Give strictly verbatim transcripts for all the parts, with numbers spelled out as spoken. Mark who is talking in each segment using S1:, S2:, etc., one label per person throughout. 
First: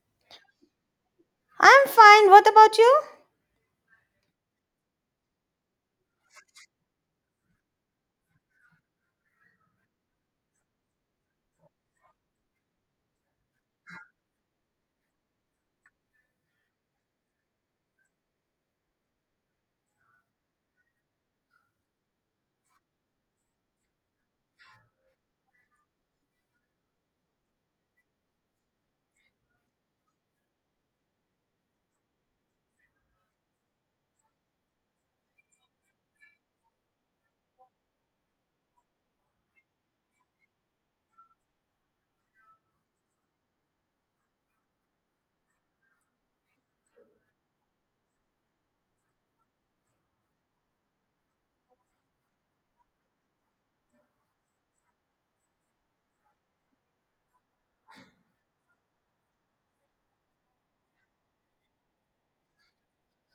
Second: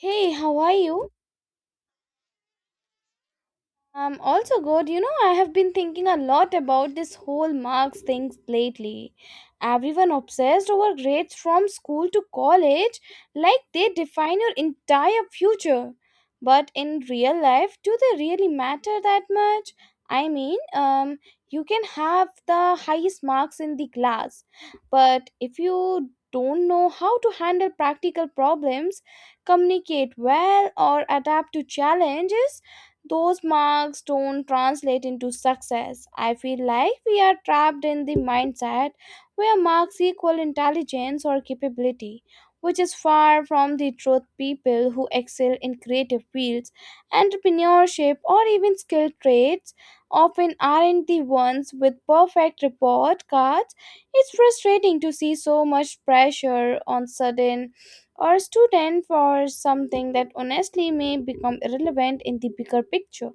S1: Hey, how are you?
S2: I'm fine. What about you?
S1: Um, also, God, you know, I have been thinking a lot about this whole marks things lately. Everyone obsessed over grades from school to college, like they define your entire future. But in real life, do they really matter that much? I mean, um, you can have the highest marks in the class, but if you don't know how to handle practical problems, communicate well, or adapt to challenges, those marks don't translate into success. I feel like we are trapped in the mindset where marks equal intelligence or capability, which is far from the truth. People who excel in creative fields, entrepreneurship, or even skilled trades often aren't the ones with perfect report cards. It's frustrating to see so much pressure on sudden or student for something that honestly may become irrelevant in the bigger picture.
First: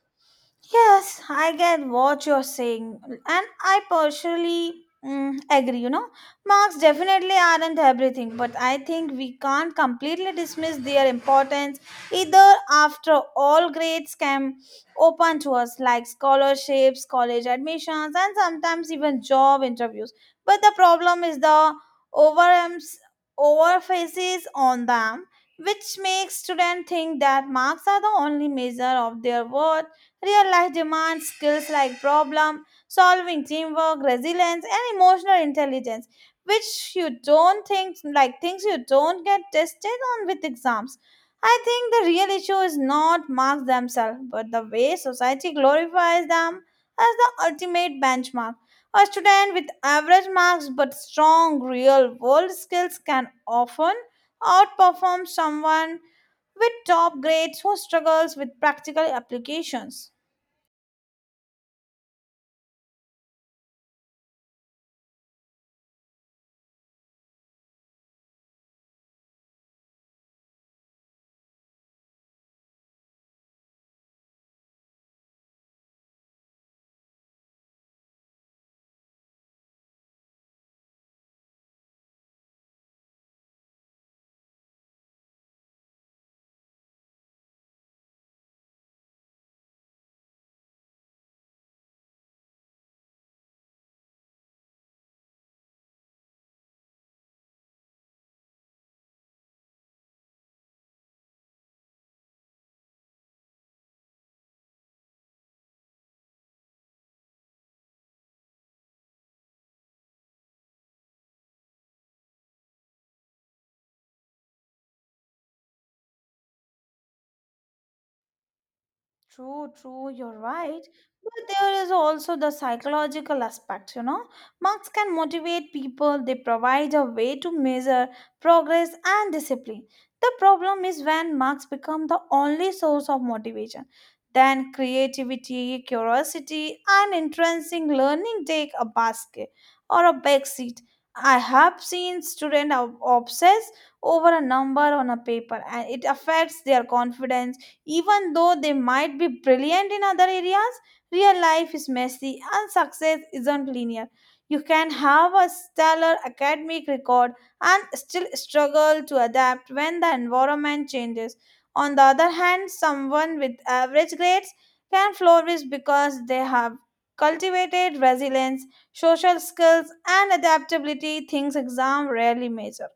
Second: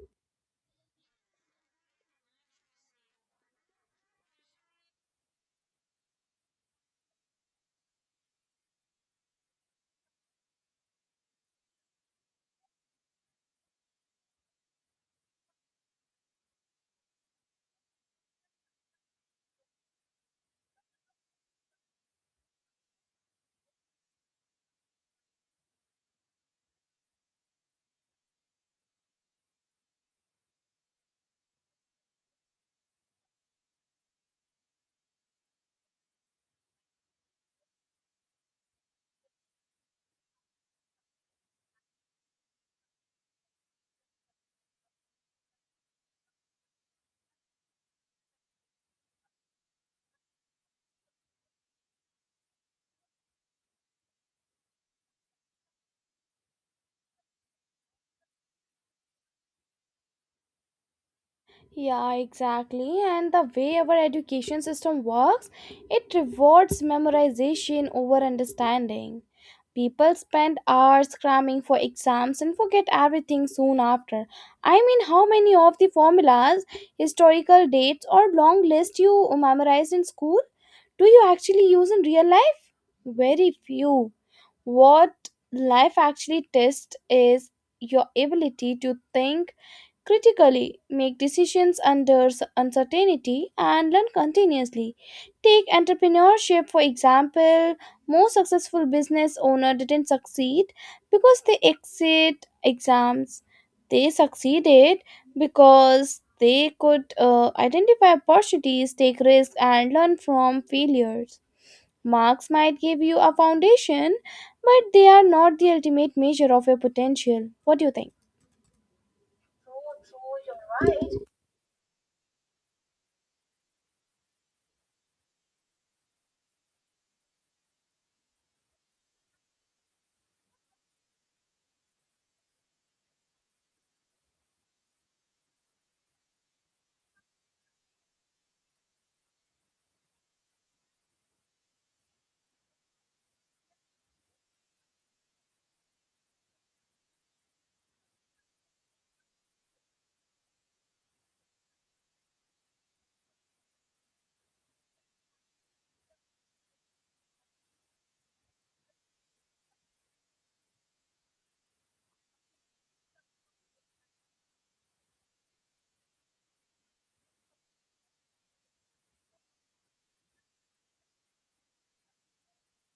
S2: Yes, I get what you're saying, and I personally mm, agree. You know, marks definitely aren't everything, but I think we can't completely dismiss their importance either. After all, grades can open to us like scholarships, college admissions, and sometimes even job interviews. But the problem is the overems overfaces on them, which makes students think that marks are the only measure of their worth. Real life demands skills like problem solving, teamwork, resilience, and emotional intelligence, which you don't think like things you don't get tested on with exams. I think the real issue is not marks themselves, but the way society glorifies them as the ultimate benchmark. A student with average marks but strong real world skills can often outperform someone with top grades who struggles with practical applications.
S1: Yeah, exactly. And the way our education system works, it rewards memorization over understanding. People spend hours cramming for exams and forget everything soon after. I mean, how many of the formulas, historical dates, or long lists you memorized in school do you actually use in real life? Very few. What life actually tests is your ability to think critically, make decisions under s- uncertainty, and learn continuously. Take entrepreneurship, for example. Most successful business owners didn't succeed because they exit exams. They succeeded because they could uh, identify opportunities, take risks, and learn from failures. Marks might give you a foundation, but they are not the ultimate measure of your potential. What do you think?
S2: True, true, you're right. But there is also the psychological aspect, you know. Marks can motivate people, they provide a way to measure progress and discipline. The problem is when marks become the only source of motivation. Then creativity, curiosity, and intrinsic learning take a basket or a back seat. I have seen students obsess over a number on a paper and it affects their confidence even though they might be brilliant in other areas. Real life is messy and success isn't linear. You can have a stellar academic record and still struggle to adapt when the environment changes. On the other hand, someone with average grades can flourish because they have cultivated resilience, social skills, and adaptability, things exam rarely measure.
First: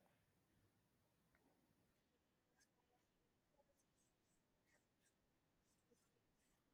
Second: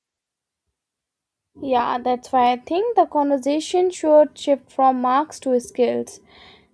S1: Yeah, that's why I think the conversation should shift from marks to skills.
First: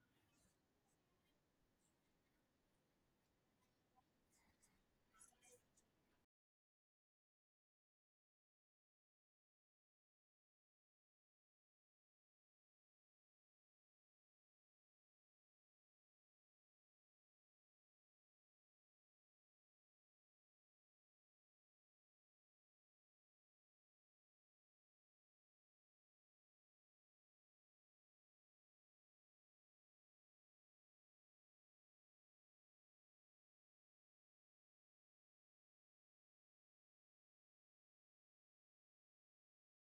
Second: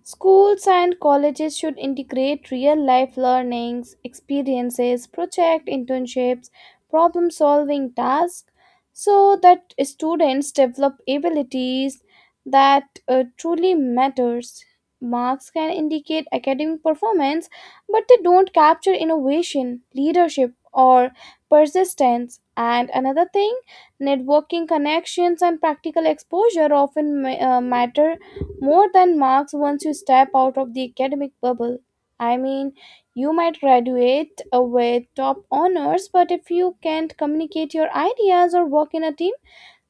S1: Schools and colleges should integrate real life learnings, experiences, project internships, problem solving tasks so that students develop abilities that uh, truly matters. Marks can indicate academic performance, but they don't capture innovation, leadership, or persistence. And another thing, networking connections and practical exposure often ma- uh, matter more than marks once you step out of the academic bubble. I mean, you might graduate uh, with top honors, but if you can't communicate your ideas or work in a team,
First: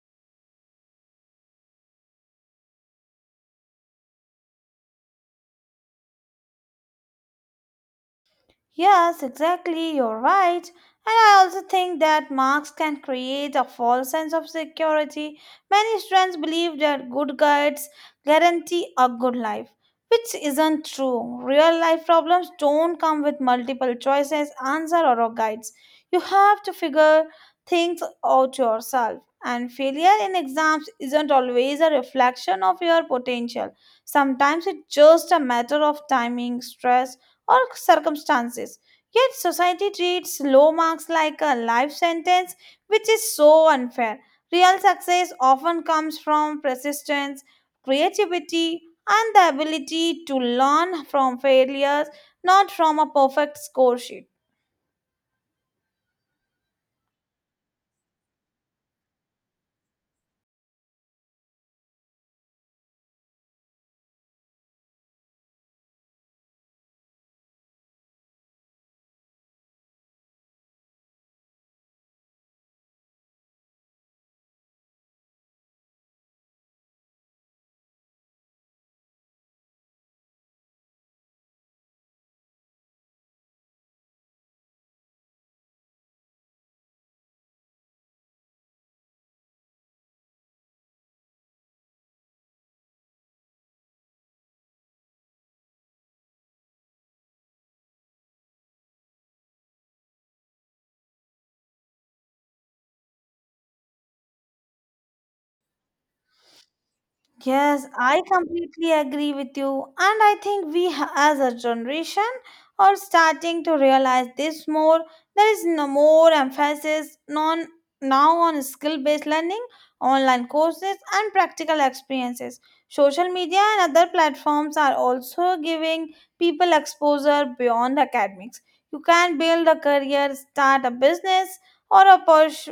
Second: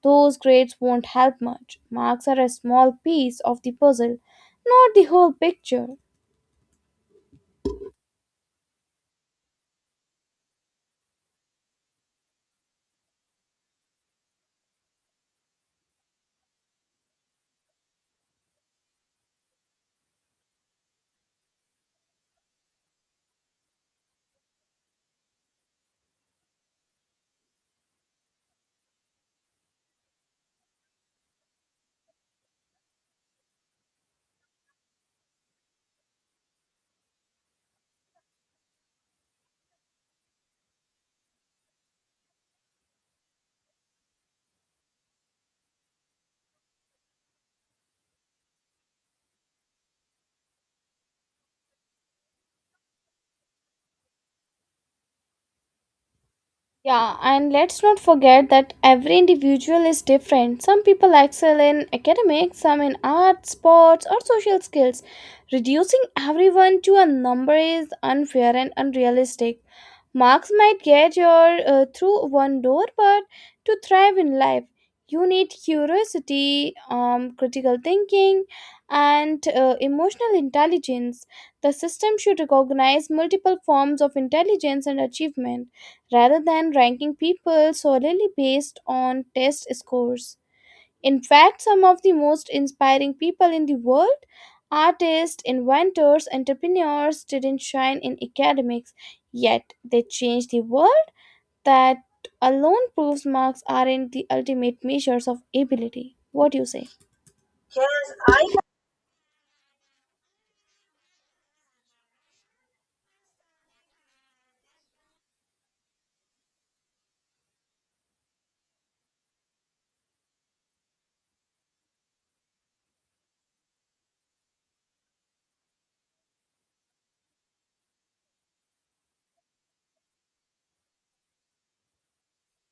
S1: those grades won't help much. Marks are a small piece of the puzzle, not the whole picture.
S2: Yes, exactly, you're right. And I also think that marks can create a false sense of security. Many students believe that good grades guarantee a good life, which isn't true. Real life problems don't come with multiple choices, answer or guides. You have to figure things out yourself. And failure in exams isn't always a reflection of your potential. Sometimes it's just a matter of timing, stress, or circumstances. Yet society treats low marks like a life sentence, which is so unfair. Real success often comes from persistence, creativity, and the ability to learn from failures, not from a perfect score sheet.
S1: Yeah, and let's not forget that every individual is different. Some people excel in academics, some in arts, sports, or social skills. Reducing everyone to a number is unfair and unrealistic. Marks might get you uh, through one door, but to thrive in life, you need curiosity, um, critical thinking, and uh, emotional intelligence. The system should recognize multiple forms of intelligence and achievement rather than ranking people solely based on test scores. In fact, some of the most inspiring people in the world, artists, inventors, entrepreneurs, didn't shine in academics, yet they changed the world. That alone proves marks aren't the ultimate measures of ability. What do you say?
S2: Yes, I completely agree with you. And I think we, ha- as a generation, are starting to realize this more. There is no more emphasis non, now on skill based learning, online courses, and practical experiences. Social media and other platforms are also giving people exposure beyond academics. You can build a career, start a business, or a purs-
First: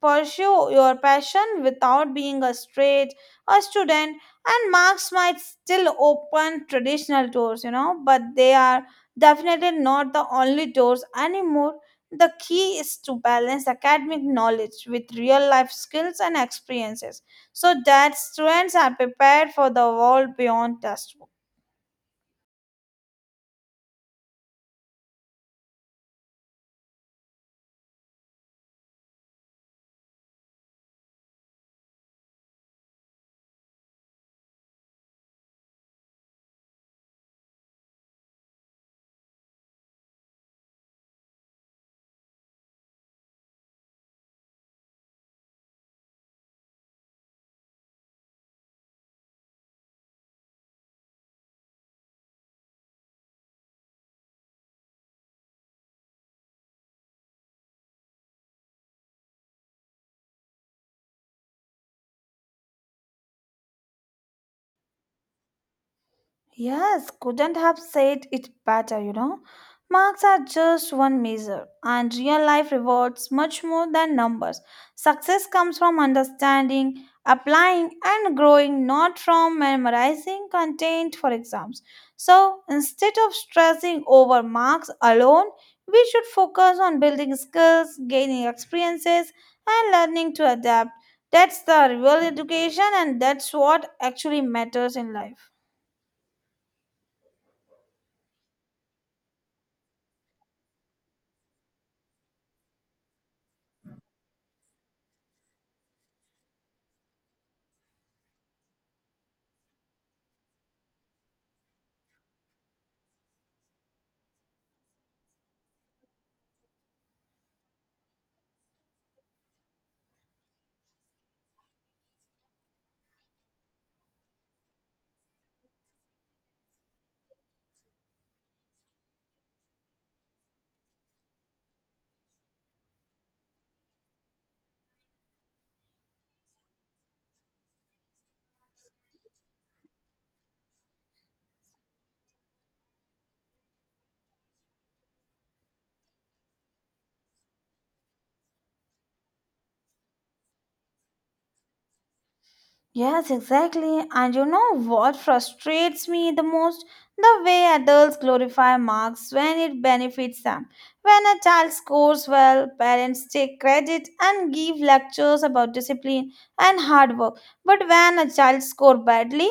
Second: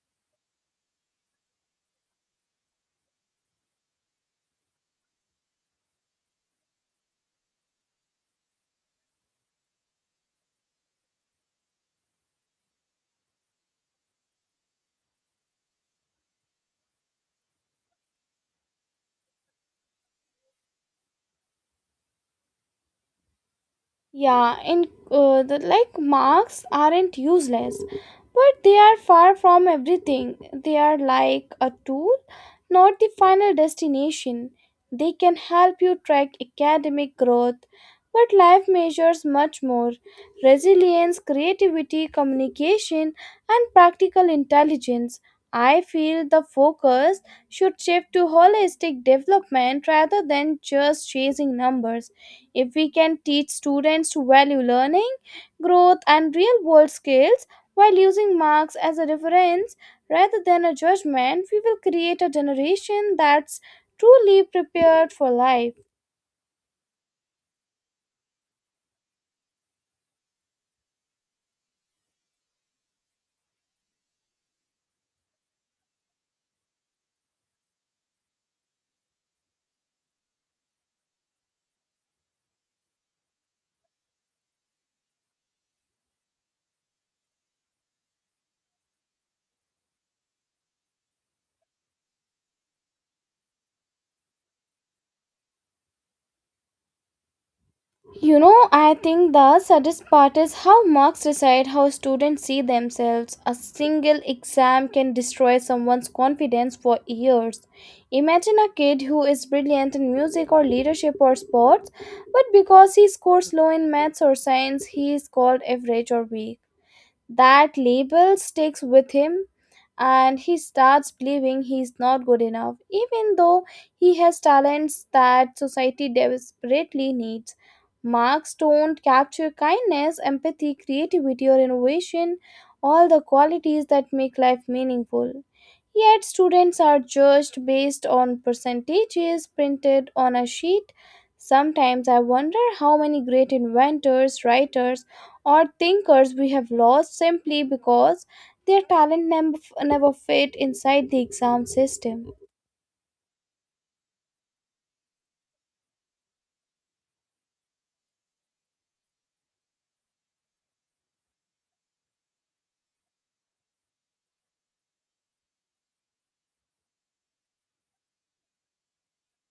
S2: pursue your passion without being a straight a student. And marks might still open traditional doors, you know, but they are definitely not the only doors anymore. The key is to balance academic knowledge with real life skills and experiences so that students are prepared for the world beyond test.
S1: Yeah, in uh, the, like marks aren't useless, but they are far from everything. They are like a tool, not the final destination. They can help you track academic growth, but life measures much more resilience, creativity, communication, and practical intelligence. I feel the focus should shift to holistic development rather than just chasing numbers. If we can teach students to value learning, growth, and real world skills while using marks as a reference rather than a judgment, we will create a generation that's truly prepared for life.
S2: Yes, couldn't have said it better, you know. Marks are just one measure, and real life rewards much more than numbers. Success comes from understanding, applying, and growing, not from memorizing content for exams. So instead of stressing over marks alone, we should focus on building skills, gaining experiences, and learning to adapt. That's the real education, and that's what actually matters in life.
S1: You know, I think the saddest part is how marks decide how students see themselves. A single exam can destroy someone's confidence for years. Imagine a kid who is brilliant in music or leadership or sports, but because he scores low in maths or science, he is called average or weak. That label sticks with him and he starts believing he's not good enough, even though he has talents that society desperately needs. Marks don't capture kindness, empathy, creativity, or innovation, all the qualities that make life meaningful. Yet, students are judged based on percentages printed on a sheet. Sometimes I wonder how many great inventors, writers, or thinkers we have lost simply because their talent nem- never fit inside the exam system.
S2: Yes, exactly. And you know what frustrates me the most? The way adults glorify marks when it benefits them. When a child scores well, parents take credit and give lectures about discipline and hard work. But when a child scores badly,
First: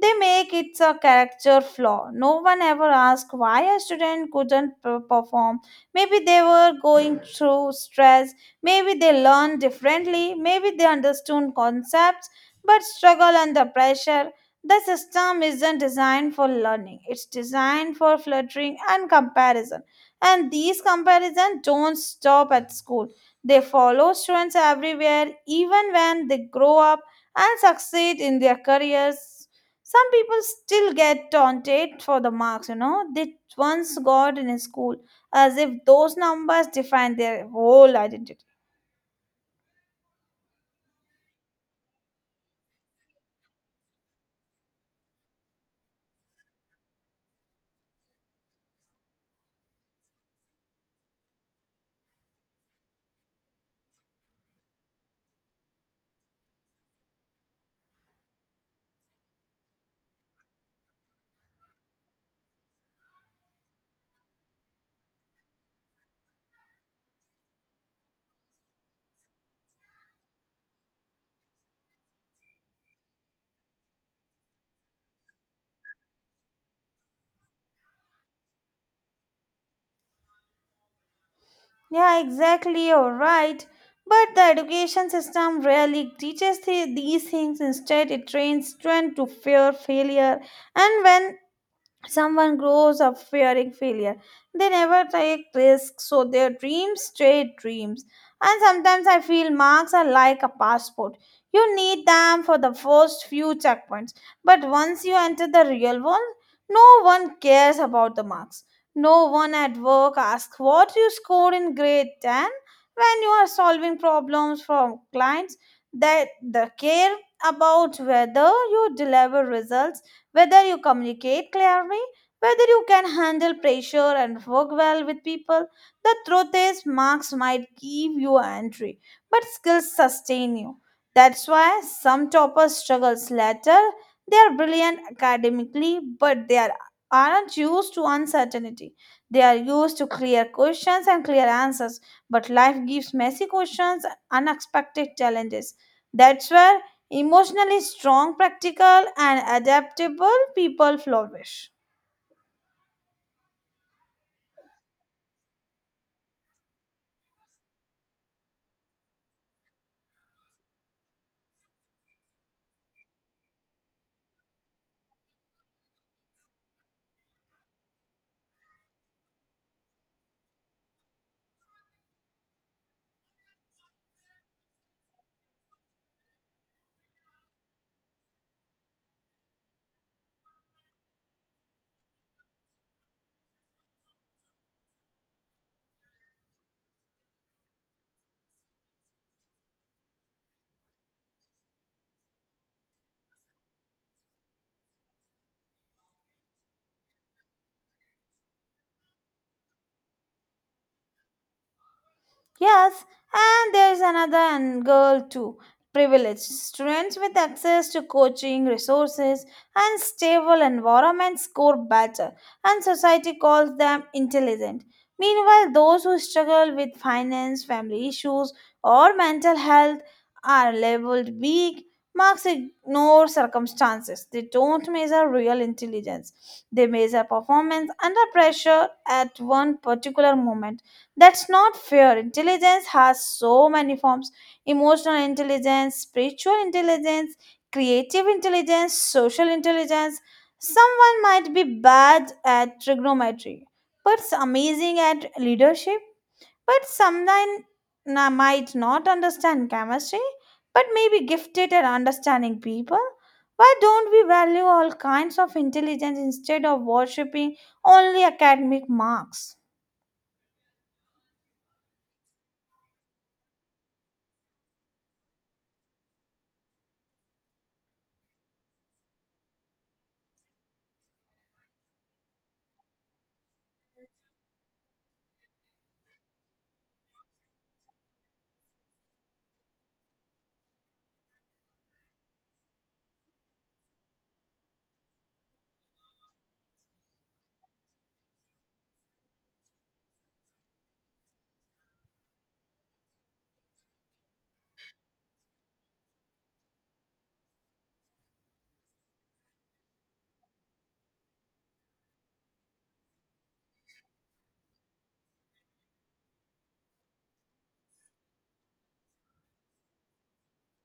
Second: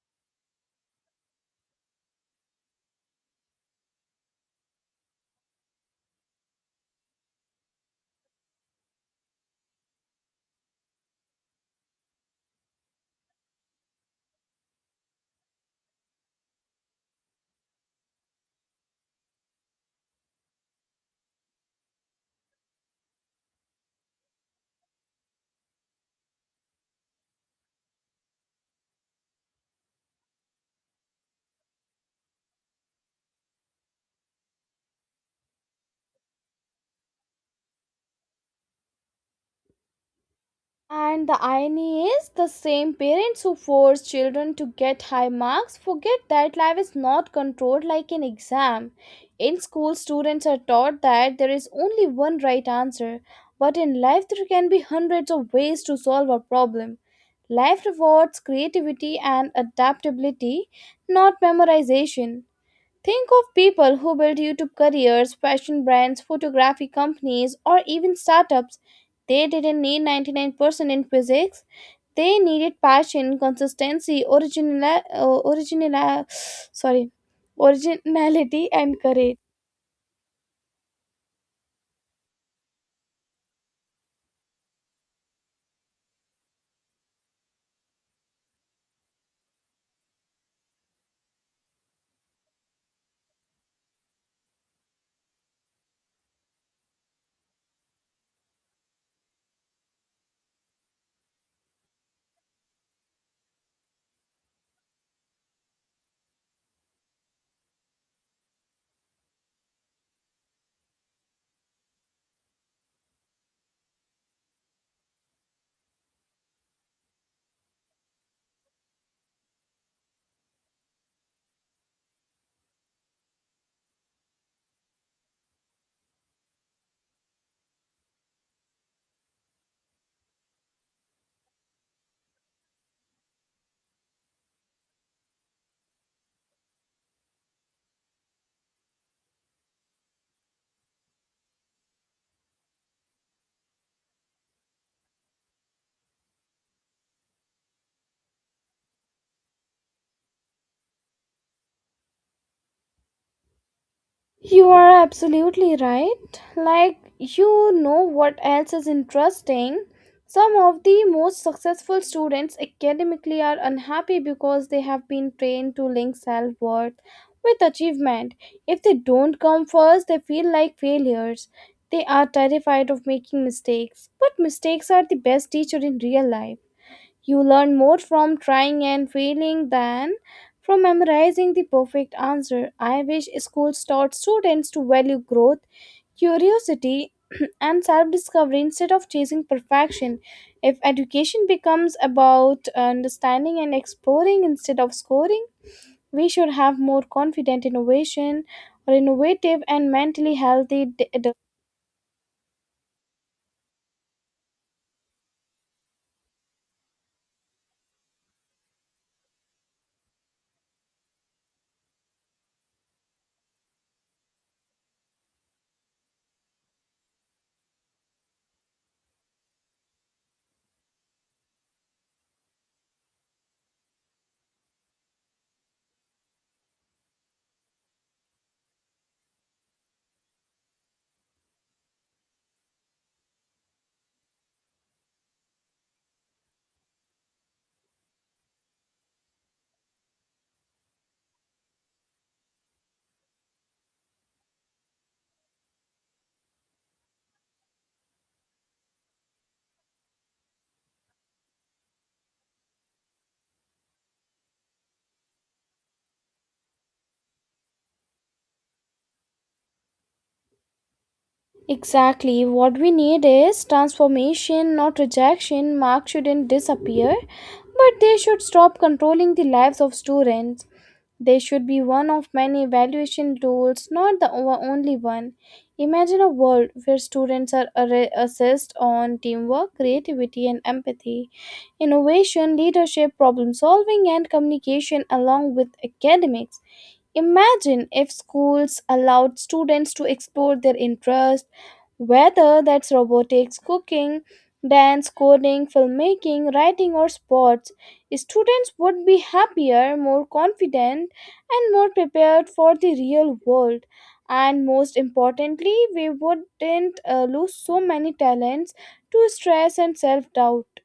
S2: they make it a character flaw. No one ever asks why a student couldn't per- perform. Maybe they were going through stress, maybe they learned differently, maybe they understood concepts but struggle under pressure. The system isn't designed for learning, it's designed for fluttering and comparison. And these comparisons don't stop at school, they follow students everywhere, even when they grow up and succeed in their careers. Some people still get taunted for the marks, you know, they once got in school, as if those numbers define their whole identity.
S1: And the irony is, the same parents who force children to get high marks forget that life is not controlled like an exam. In school, students are taught that there is only one right answer, but in life, there can be hundreds of ways to solve a problem. Life rewards creativity and adaptability, not memorization. Think of people who build YouTube careers, fashion brands, photography companies, or even startups. They didn't need ninety-nine percent in physics. They needed passion, consistency, original, uh, original, sorry, originality, and courage.
S2: Yeah, exactly. You're right. But the education system rarely teaches the, these things. Instead, it trains students to fear failure. And when someone grows up fearing failure, they never take risks, so their dreams stay dreams. And sometimes I feel marks are like a passport. You need them for the first few checkpoints, but once you enter the real world, no one cares about the marks. No one at work asks what you scored in grade ten. When you are solving problems from clients, that the care about whether you deliver results, whether you communicate clearly, whether you can handle pressure and work well with people, the truth is marks might give you entry, but skills sustain you. That's why some toppers struggles later. They are brilliant academically, but they are, aren't used to uncertainty. They are used to clear questions and clear answers, but life gives messy questions and unexpected challenges. That's where emotionally strong, practical, and adaptable people flourish.
S1: You are absolutely right. Like, you know what else is interesting? Some of the most successful students academically are unhappy because they have been trained to link self worth with achievement. If they don't come first, they feel like failures. They are terrified of making mistakes. But mistakes are the best teacher in real life. You learn more from trying and failing than from memorizing the perfect answer. I wish schools taught students to value growth, curiosity, and self discovery instead of chasing perfection. If education becomes about understanding and exploring instead of scoring, we should have more confident innovation or innovative and mentally healthy d-
S2: Yes, and there's another and girl too. Privileged students with access to coaching, resources, and stable environments score better, and society calls them intelligent. Meanwhile, those who struggle with finance, family issues, or mental health are labeled weak. Marks ignore circumstances. They don't measure real intelligence. They measure performance under pressure at one particular moment. That's not fair. Intelligence has so many forms: emotional intelligence, spiritual intelligence, creative intelligence, social intelligence. Someone might be bad at trigonometry, but amazing at leadership. But someone na- might not understand chemistry, but may be gifted at understanding people. Why don't we value all kinds of intelligence instead of worshipping only academic marks?
S1: Exactly. What we need is transformation, not rejection. Marks shouldn't disappear, but they should stop controlling the lives of students. They should be one of many evaluation tools, not the o- only one. Imagine a world where students are arra- assessed on teamwork, creativity, and empathy, innovation, leadership, problem solving, and communication, along with academics. Imagine if schools allowed students to explore their interests whether that's robotics, cooking, dance, coding, filmmaking, writing, or sports, students would be happier, more confident, and more prepared for the real world. And most importantly, we wouldn't uh, lose so many talents to stress and self doubt.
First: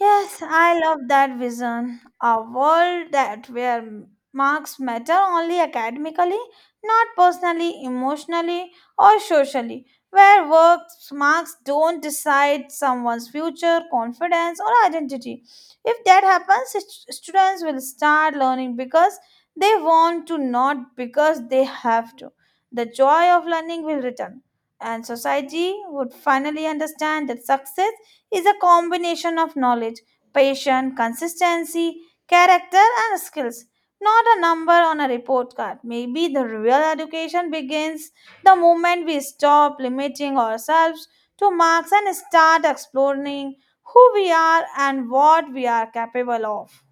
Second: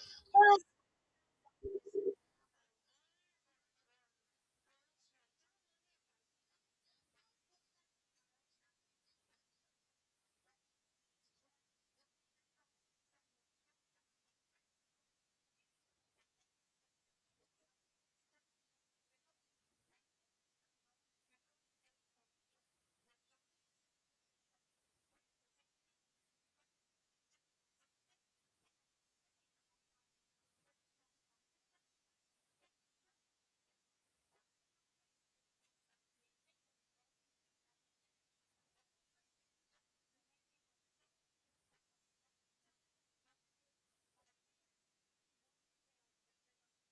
S2: Yes, I love that vision. A world that where marks matter only academically, not personally, emotionally, or socially. Where work marks don't decide someone's future, confidence, or identity. If that happens, st- students will start learning because they want to, not because they have to. The joy of learning will return, and society would finally understand that success is a combination of knowledge, patience, consistency, character, and skills. Not a number on a report card. Maybe the real education begins the moment we stop limiting ourselves to marks and start exploring who we are and what we are capable of.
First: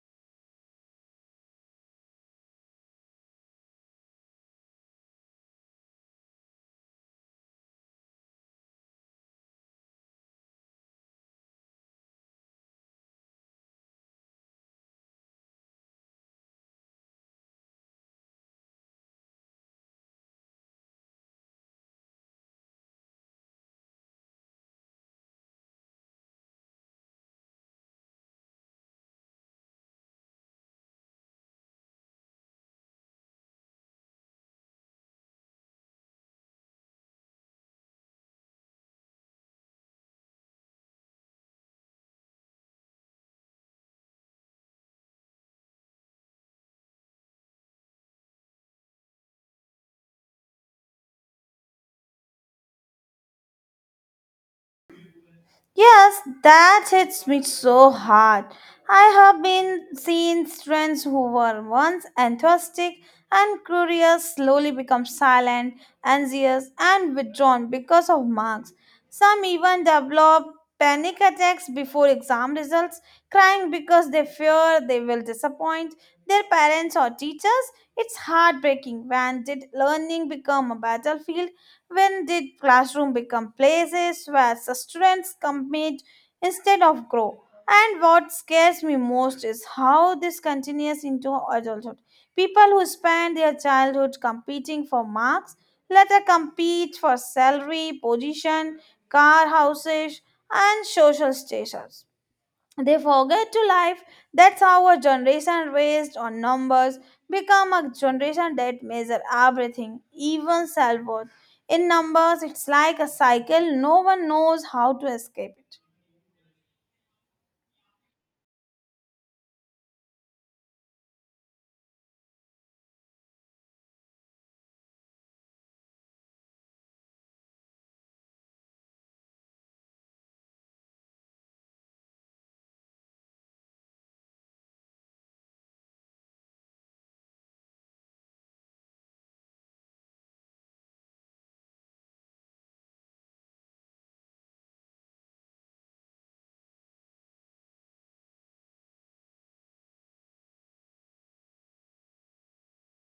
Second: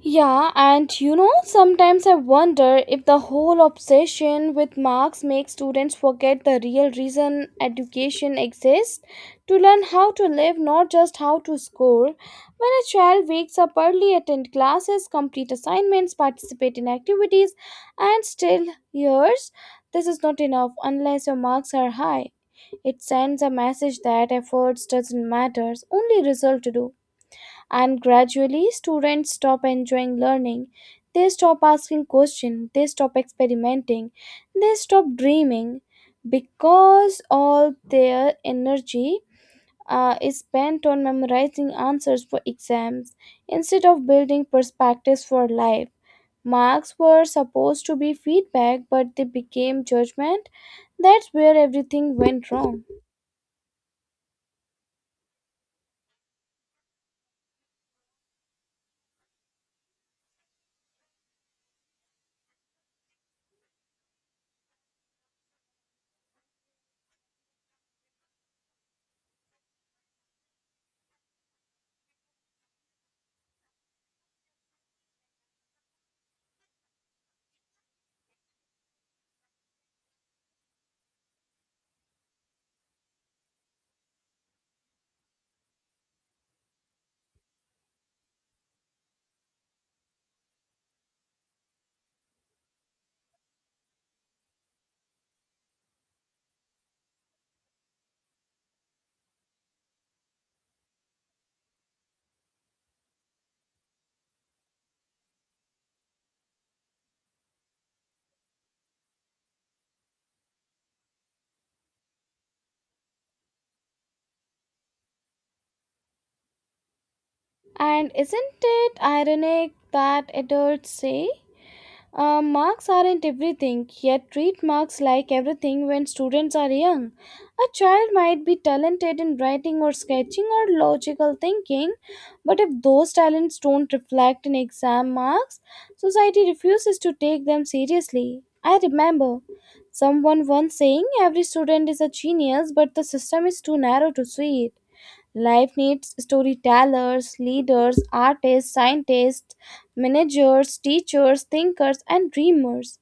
S1: Yeah, and you know, sometimes I wonder if the whole obsession with marks makes students forget the real reason education exists to learn how to live, not just how to score. When a child wakes up early, attend classes, complete assignments, participate in activities, and still hears this is not enough unless your marks are high. It sends a message that efforts doesn't matter, only result to do, and gradually students stop enjoying learning. They stop asking questions. They stop experimenting. They stop dreaming, because all their energy uh, is spent on memorizing answers for exams instead of building perspectives for life. Marks were supposed to be feedback, but they became judgment. That's where everything went wrong.
S2: Yes, that hits me so hard. I have been seen friends who were once enthusiastic and curious slowly become silent, anxious, and withdrawn because of marks. Some even develop panic attacks before exam results, crying because they fear they will disappoint their parents or teachers. It's heartbreaking. When did learning become a battlefield? When did classroom become places where students compete instead of grow? And what scares me most is how this continues into adulthood. People who spend their childhood competing for marks later compete for salary, position, car, houses, and social status. They forget to life. That's how a generation raised on numbers become a generation that measure everything, even self worth, in numbers. It's like a cycle. No one knows how to escape it.
S1: And isn't it ironic that adults say, Uh, marks aren't everything, yet treat marks like everything when students are young. A child might be talented in writing or sketching or logical thinking, but if those talents don't reflect in exam marks, society refuses to take them seriously. I remember someone once saying every student is a genius, but the system is too narrow to see it. Life needs storytellers, leaders, artists, scientists, managers, teachers, thinkers, and dreamers.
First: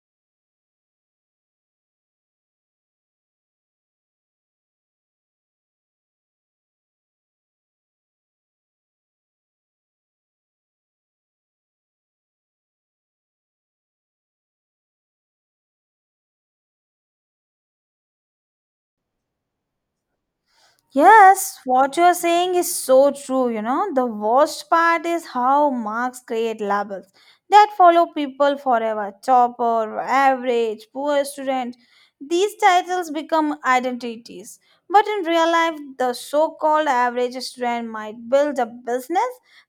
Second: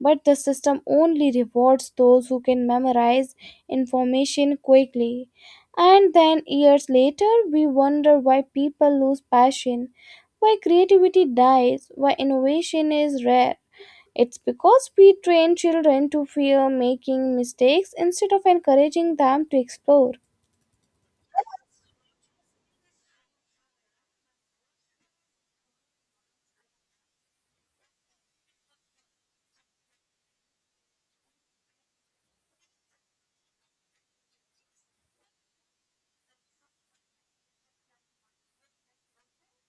S1: But the system only rewards those who can memorize information quickly. And then years later, we wonder why people lose passion, why creativity dies, why innovation is rare. It's because we train children to fear making mistakes instead of encouraging them to explore.
S2: Yes, what you're saying is so true. You know, the worst part is how marks create labels that follow people forever: topper, average, poor student. These titles become identities. But in real life, the so called average student might build a business,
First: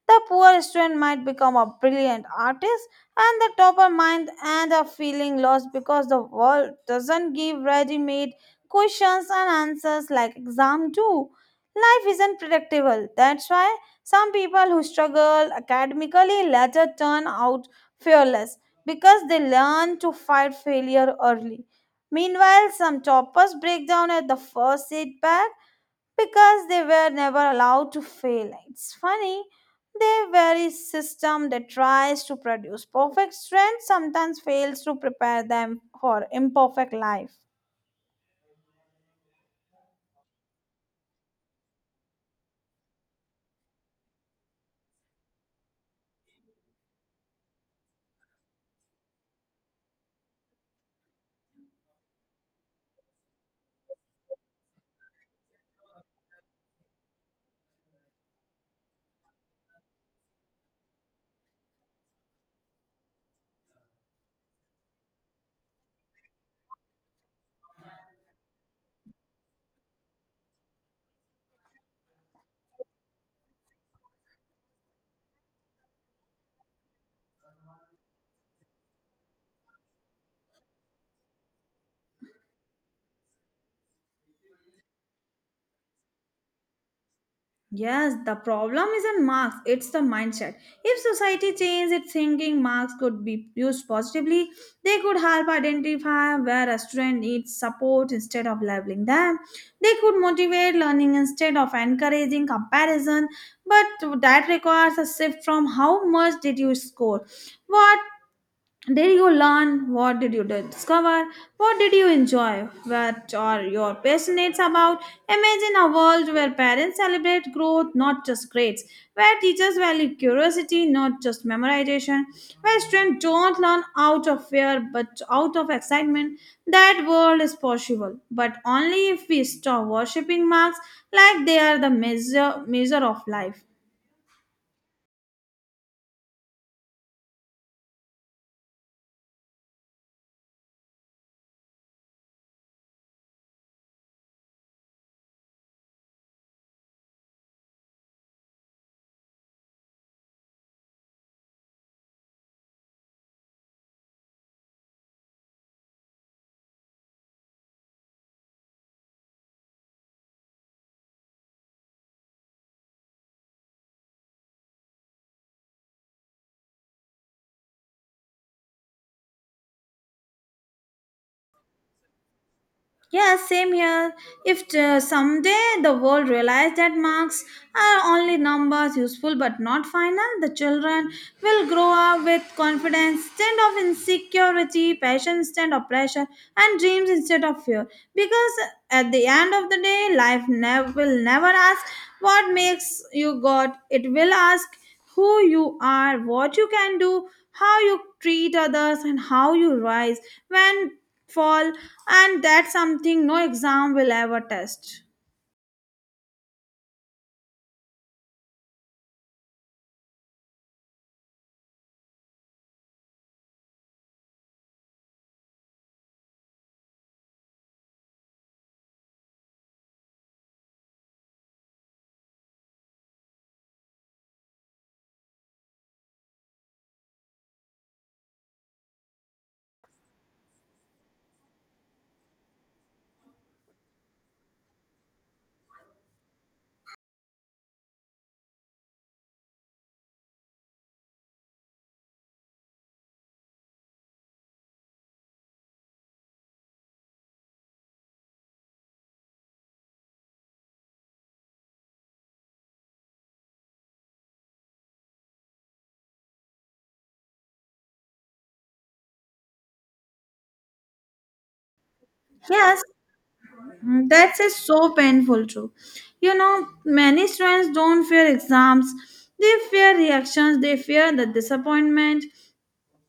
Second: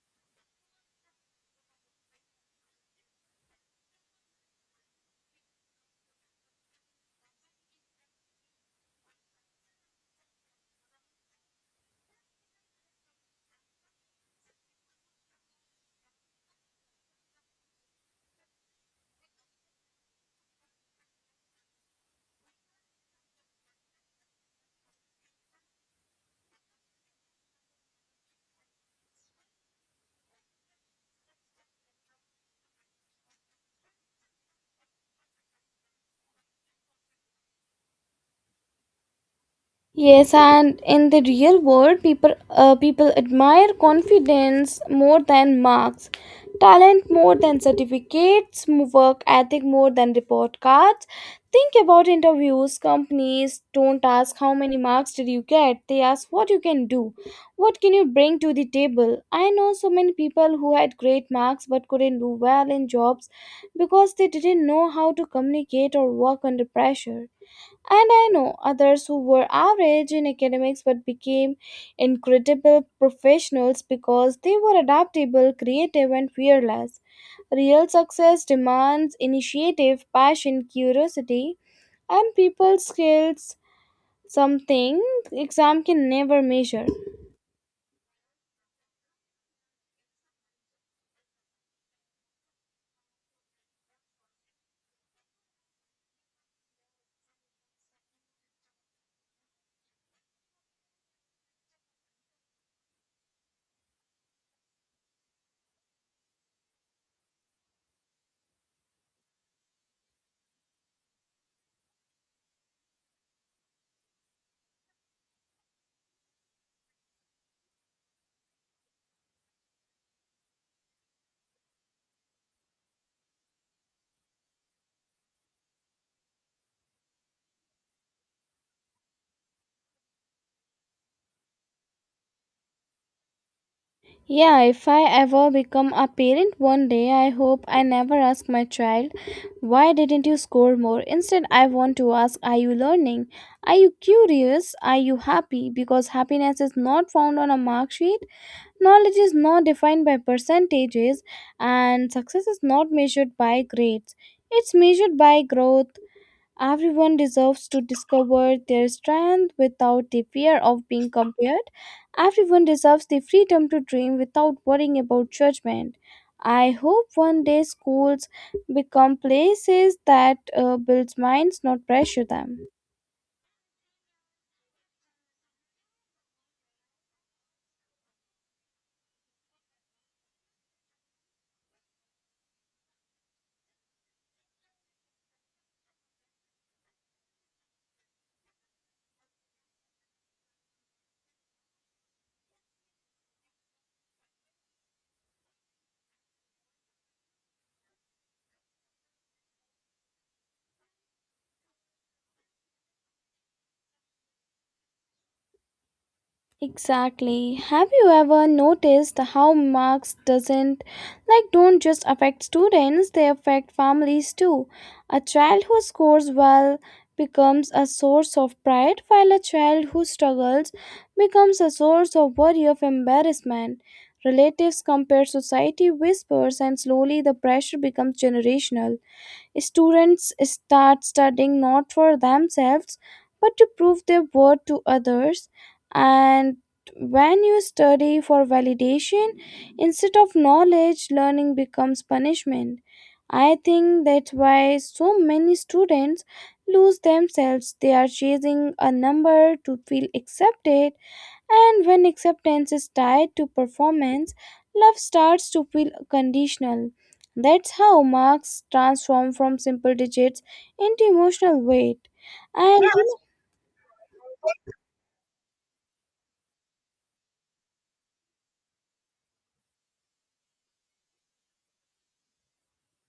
S2: the poor student might become a brilliant artist, and the topper might end up feeling lost because the world doesn't give ready made questions and answers like exam do. Life isn't predictable. That's why some people who struggle academically later turn out fearless because they learn to fight failure early. Meanwhile, some toppers break down at the first setback because they were never allowed to fail. It's funny, the very system that tries to produce perfect strength sometimes fails to prepare them for imperfect life.
S1: Yes, and in the real world, people uh, people admire confidence more than marks, talent more than certificates, m- work ethic more than report cards. Think about interviews. Companies don't ask how many marks did you get. They ask what you can do, what can you bring to the table. I know so many people who had great marks but couldn't do well in jobs because they didn't know how to communicate or work under pressure. And I know others who were average in academics but became incredible professionals because they were adaptable, creative, and fearless. Real success demands initiative, passion, curiosity, and people skills, something exam can never measure.
S2: Yes, the problem isn't marks, it's the mindset. If society changed its thinking, marks could be used positively. They could help identify where a student needs support instead of labeling them. They could motivate learning instead of encouraging comparison. But that requires a shift from how much did you score? What did you learn? What did you discover? What did you enjoy? What are your passionate about? Imagine a world where parents celebrate growth, not just grades, where teachers value curiosity, not just memorization, where students don't learn out of fear but out of excitement. That world is possible, but only if we stop worshipping marks like they are the measure, measure of life.
S1: Yeah, if I ever become a parent one day, I hope I never ask my child, why didn't you score more? Instead, I want to ask, are you learning? Are you curious? Are you happy? Because happiness is not found on a mark sheet, knowledge is not defined by percentages, and success is not measured by grades. It's measured by growth. Everyone deserves to discover their strength without the fear of being compared. Everyone deserves the freedom to dream without worrying about judgment. I hope one day schools become places that uh, build minds, not pressure them.
S2: Yeah, same here. If uh, someday the world realized that marks are only numbers, useful but not final, the children will grow up with confidence instead of insecurity, passion instead of pressure, and dreams instead of fear. Because at the end of the day, life never will never ask what makes you got. It will ask who you are, what you can do, how you treat others, and how you rise when fall. And that's something no exam will ever test.
S1: Exactly. Have you ever noticed how marks doesn't like don't just affect students, they affect families too. A child who scores well becomes a source of pride while a child who struggles becomes a source of worry of embarrassment. Relatives compare society whispers and slowly the pressure becomes generational. Students start studying not for themselves but to prove their worth to others. And when you study for validation instead of knowledge, learning becomes punishment. I think that's why so many students lose themselves. They are chasing a number to feel accepted, and when acceptance is tied to performance, love starts to feel conditional. That's how marks transform from simple digits into emotional weight.
S2: Yes,
S1: And you know,
S2: that's is so painful too. You know, many students don't fear exams. They fear reactions. They fear the disappointment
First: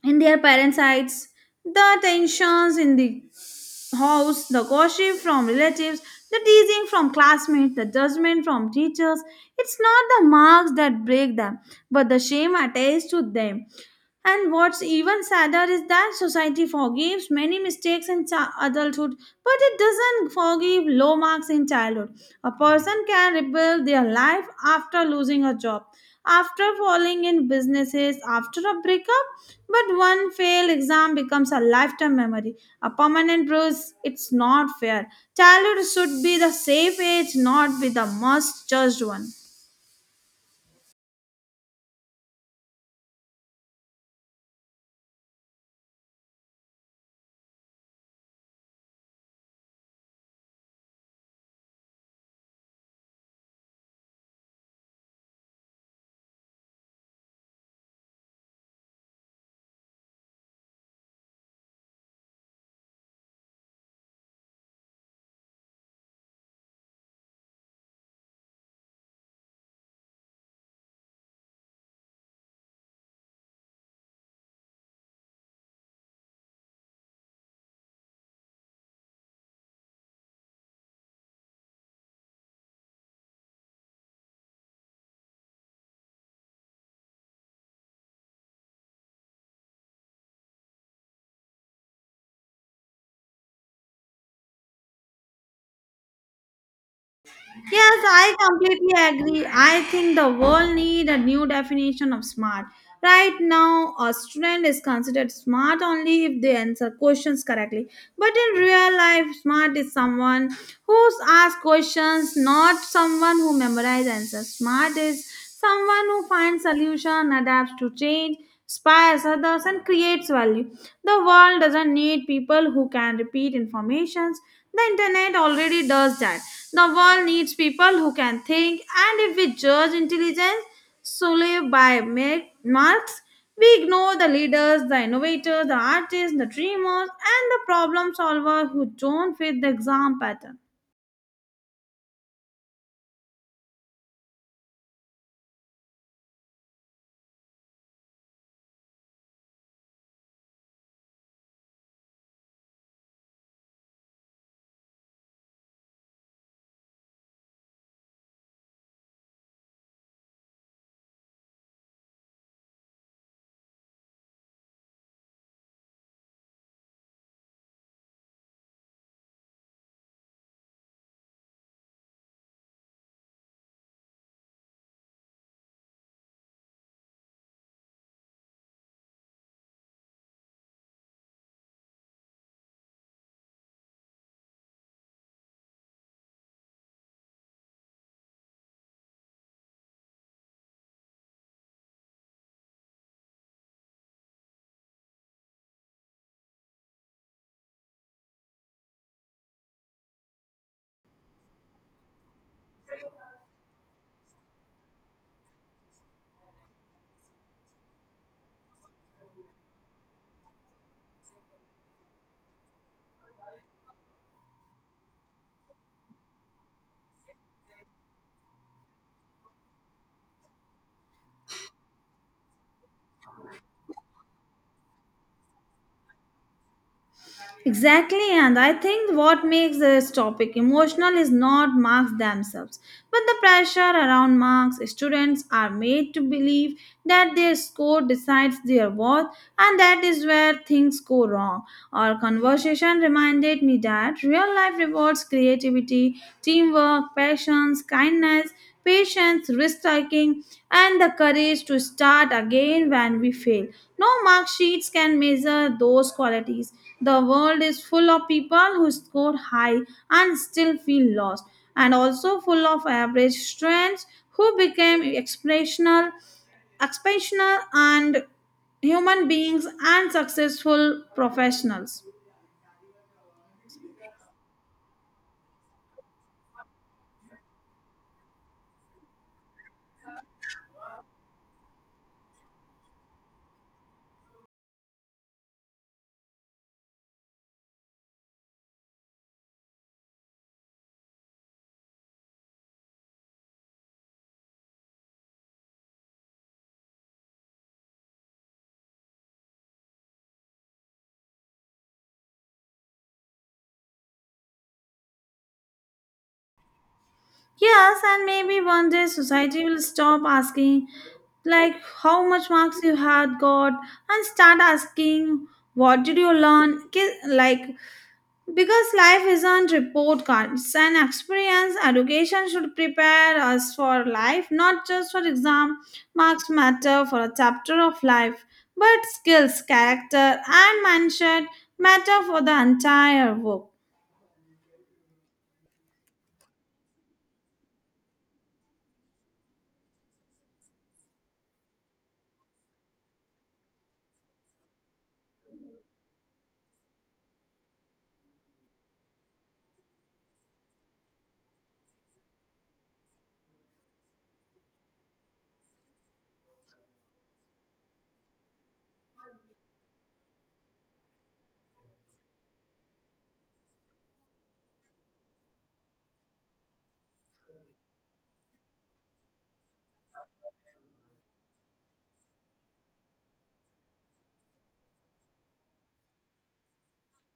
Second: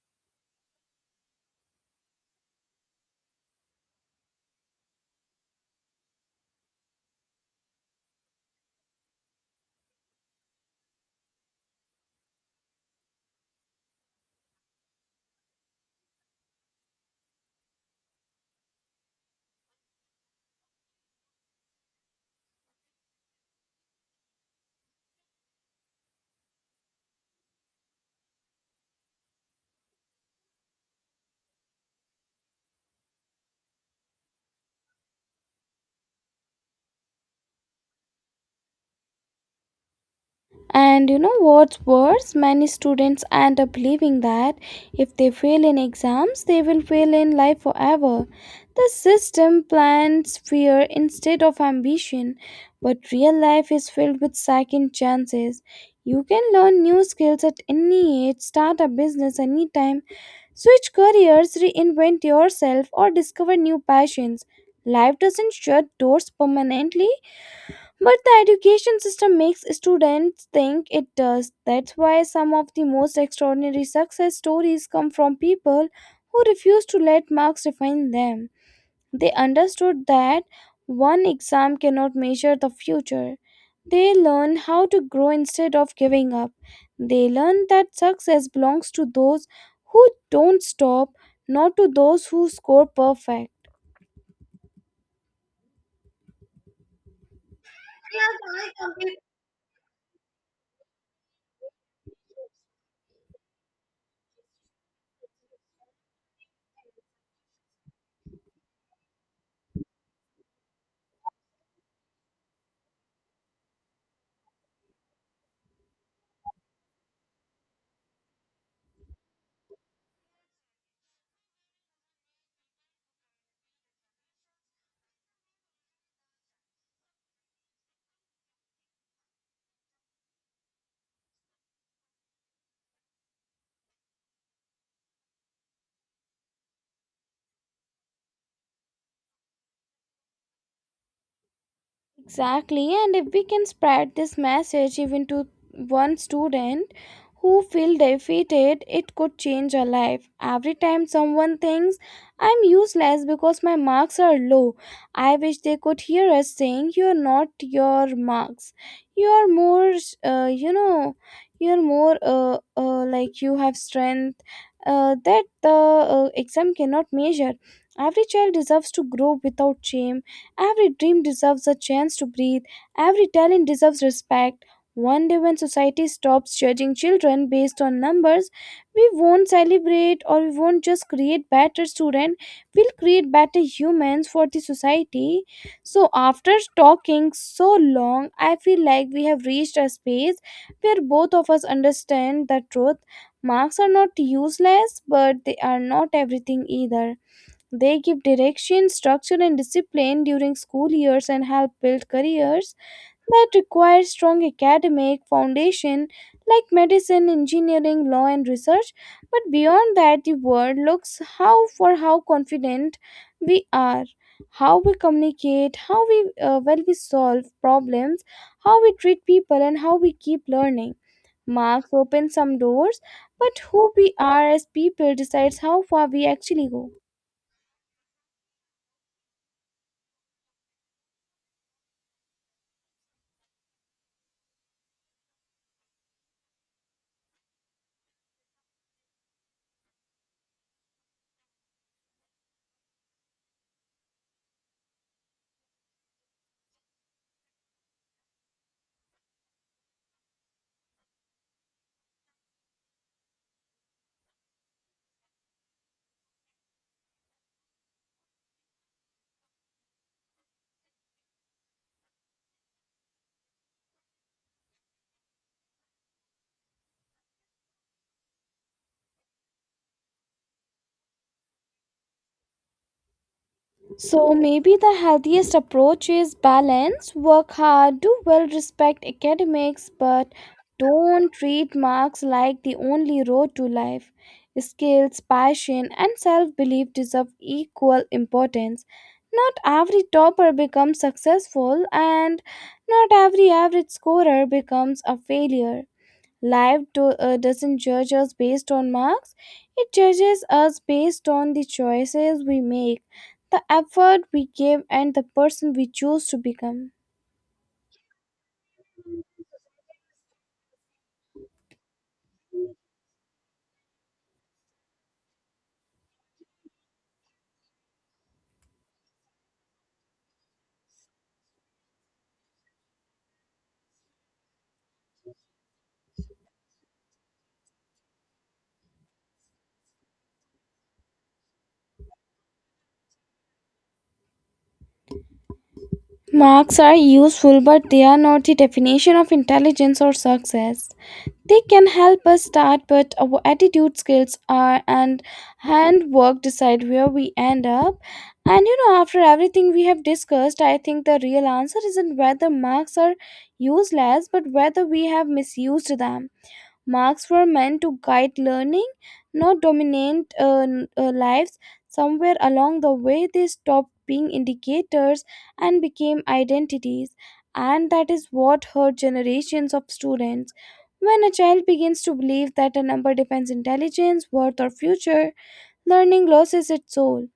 S2: in their parents' eyes, the tensions in the house, the gossip from relatives, the teasing from classmates, the judgment from teachers. It's not the marks that break them, but the shame attached to them. And what's even sadder is that society forgives many mistakes in chi- adulthood, but it doesn't forgive low marks in childhood. A person can rebuild their life after losing a job, after falling in businesses, after a breakup, but one failed exam becomes a lifetime memory, a permanent bruise. It's not fair. Childhood should be the safe age, not be the most judged one.
S1: And you know what's worse? Many students end up believing that if they fail in exams, they will fail in life forever. The system plants fear instead of ambition, but real life is filled with second chances. You can learn new skills at any age, start a business anytime, switch careers, reinvent yourself, or discover new passions. Life doesn't shut doors permanently, but the education system makes students think it does. That's why some of the most extraordinary success stories come from people who refuse to let marks define them. They understood that one exam cannot measure the future. They learned how to grow instead of giving up. They learned that success belongs to those who don't stop, not to those who score perfect.
S2: Yes, I completely agree. I think the world need a new definition of smart. Right now, a student is considered smart only if they answer questions correctly. But in real life, smart is someone who asks questions, not someone who memorizes answers. Smart is someone who finds solution, adapts to change, inspires others, and creates value. The world doesn't need people who can repeat informations. The internet already does that. The world needs people who can think, and if we judge intelligence solely by ma- marks, we ignore the leaders, the innovators, the artists, the dreamers, and the problem solvers who don't fit the exam pattern.
S1: Exactly, and if we can spread this message even to one student who feel defeated, it could change a life. Every time someone thinks I'm useless because my marks are low, I wish they could hear us saying you're not your marks. You're more, uh, you know, you're more uh, uh, like you have strength uh, that the uh, exam cannot measure. Every child deserves to grow without shame. Every dream deserves a chance to breathe, every talent deserves respect. One day, when society stops judging children based on numbers, we won't celebrate or we won't just create better students, we'll create better humans for the society. So, after talking so long, I feel like we have reached a space where both of us understand the truth. Marks are not useless, but they are not everything either. They give direction, structure, and discipline during school years and help build careers that require strong academic foundation like medicine, engineering, law, and research. But beyond that, the world looks how for how confident we are, how we communicate, how we uh, well we solve problems, how we treat people, and how we keep learning. Marks open some doors, but who we are as people decides how far we actually go.
S2: Exactly, and I think what makes this topic emotional is not marks themselves, but the pressure around marks. Students are made to believe that their score decides their worth, and that is where things go wrong. Our conversation reminded me that real life rewards creativity, teamwork, passions, kindness, patience, risk taking, and the courage to start again when we fail. No mark sheets can measure those qualities. The world is full of people who score high and still feel lost, and also full of average strengths who became expressional, expansional, and human beings and successful professionals.
S1: So maybe the healthiest approach is balance, work hard, do well, respect academics, but don't treat marks like the only road to life. Skills, passion, and self belief deserve equal importance. Not every topper becomes successful, and not every average scorer becomes a failure. Life do, uh, doesn't judge us based on marks, it judges us based on the choices we make, the effort we give, and the person we choose to become.
S2: Yes, and maybe one day society will stop asking, like, how much marks you had got and start asking what did you learn, Ki- like. Because life isn't report cards and experience, education should prepare us for life, not just for exam. Marks matter for a chapter of life, but skills, character, and mindset matter for the entire work.
S1: Marks are useful, but they are not the definition of intelligence or success. They can help us start, but our attitude, skills, are and handwork decide where we end up. And you know, after everything we have discussed, I think the real answer isn't whether marks are useless, but whether we have misused them. Marks were meant to guide learning, not dominate uh, n- uh, lives. Somewhere along the way, they stopped being indicators and became identities, and that is what hurt generations of students. When a child begins to believe that a number defines intelligence, worth, or future, learning loses its soul.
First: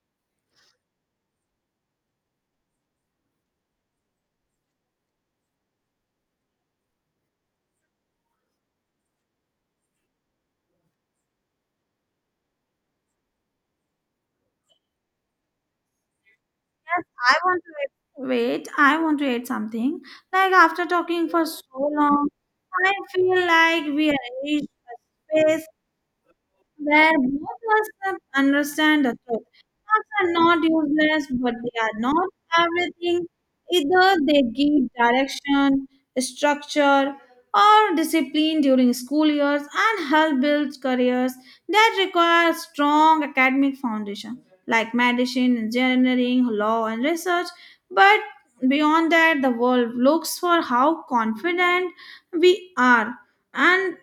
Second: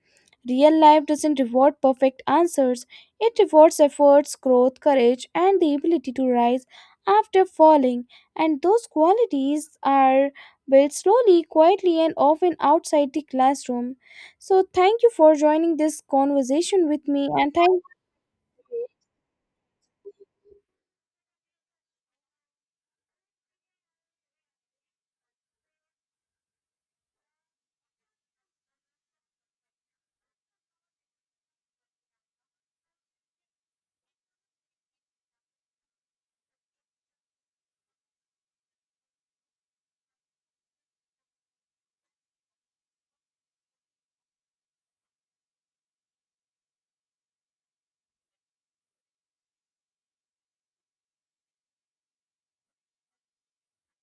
S1: Real life doesn't reward perfect answers, it rewards efforts, growth, courage, and the ability to rise after falling. And those qualities are built slowly, quietly, and often outside the classroom. So, thank you for joining this conversation
S2: Yes,
S1: with me,
S2: I
S1: and
S2: want to
S1: thank
S2: add- wait. I want to add something. Like after talking for so long, I feel like we are reached a space where both must understand the truth. Facts are not useless, but they are not everything. Either they give direction, structure, or discipline during school years and help build careers that require strong academic foundation, like medicine, engineering, law, and research. But beyond that, the world looks for how confident we are and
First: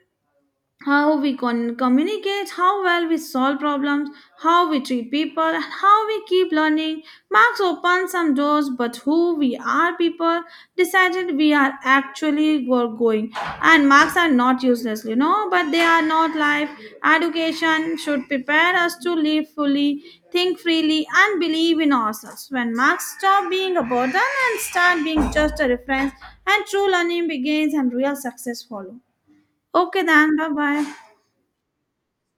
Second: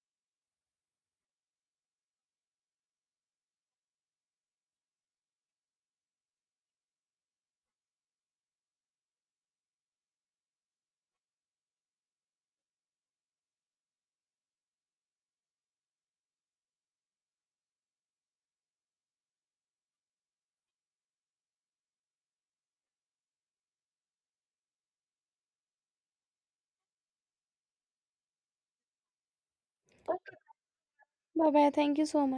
S2: how we con- communicate, how well we solve problems, how we treat people, and how we keep learning. Marks open some doors, but who we are, people decided we are actually were going. And marks are not useless, you know, but they are not life. Education should prepare us to live fully, think freely, and believe in ourselves. When marks stop being a burden and start being just a reference, and true learning begins and real success follow. Okay, then, bye bye.
S1: bye bye. Thank you so much.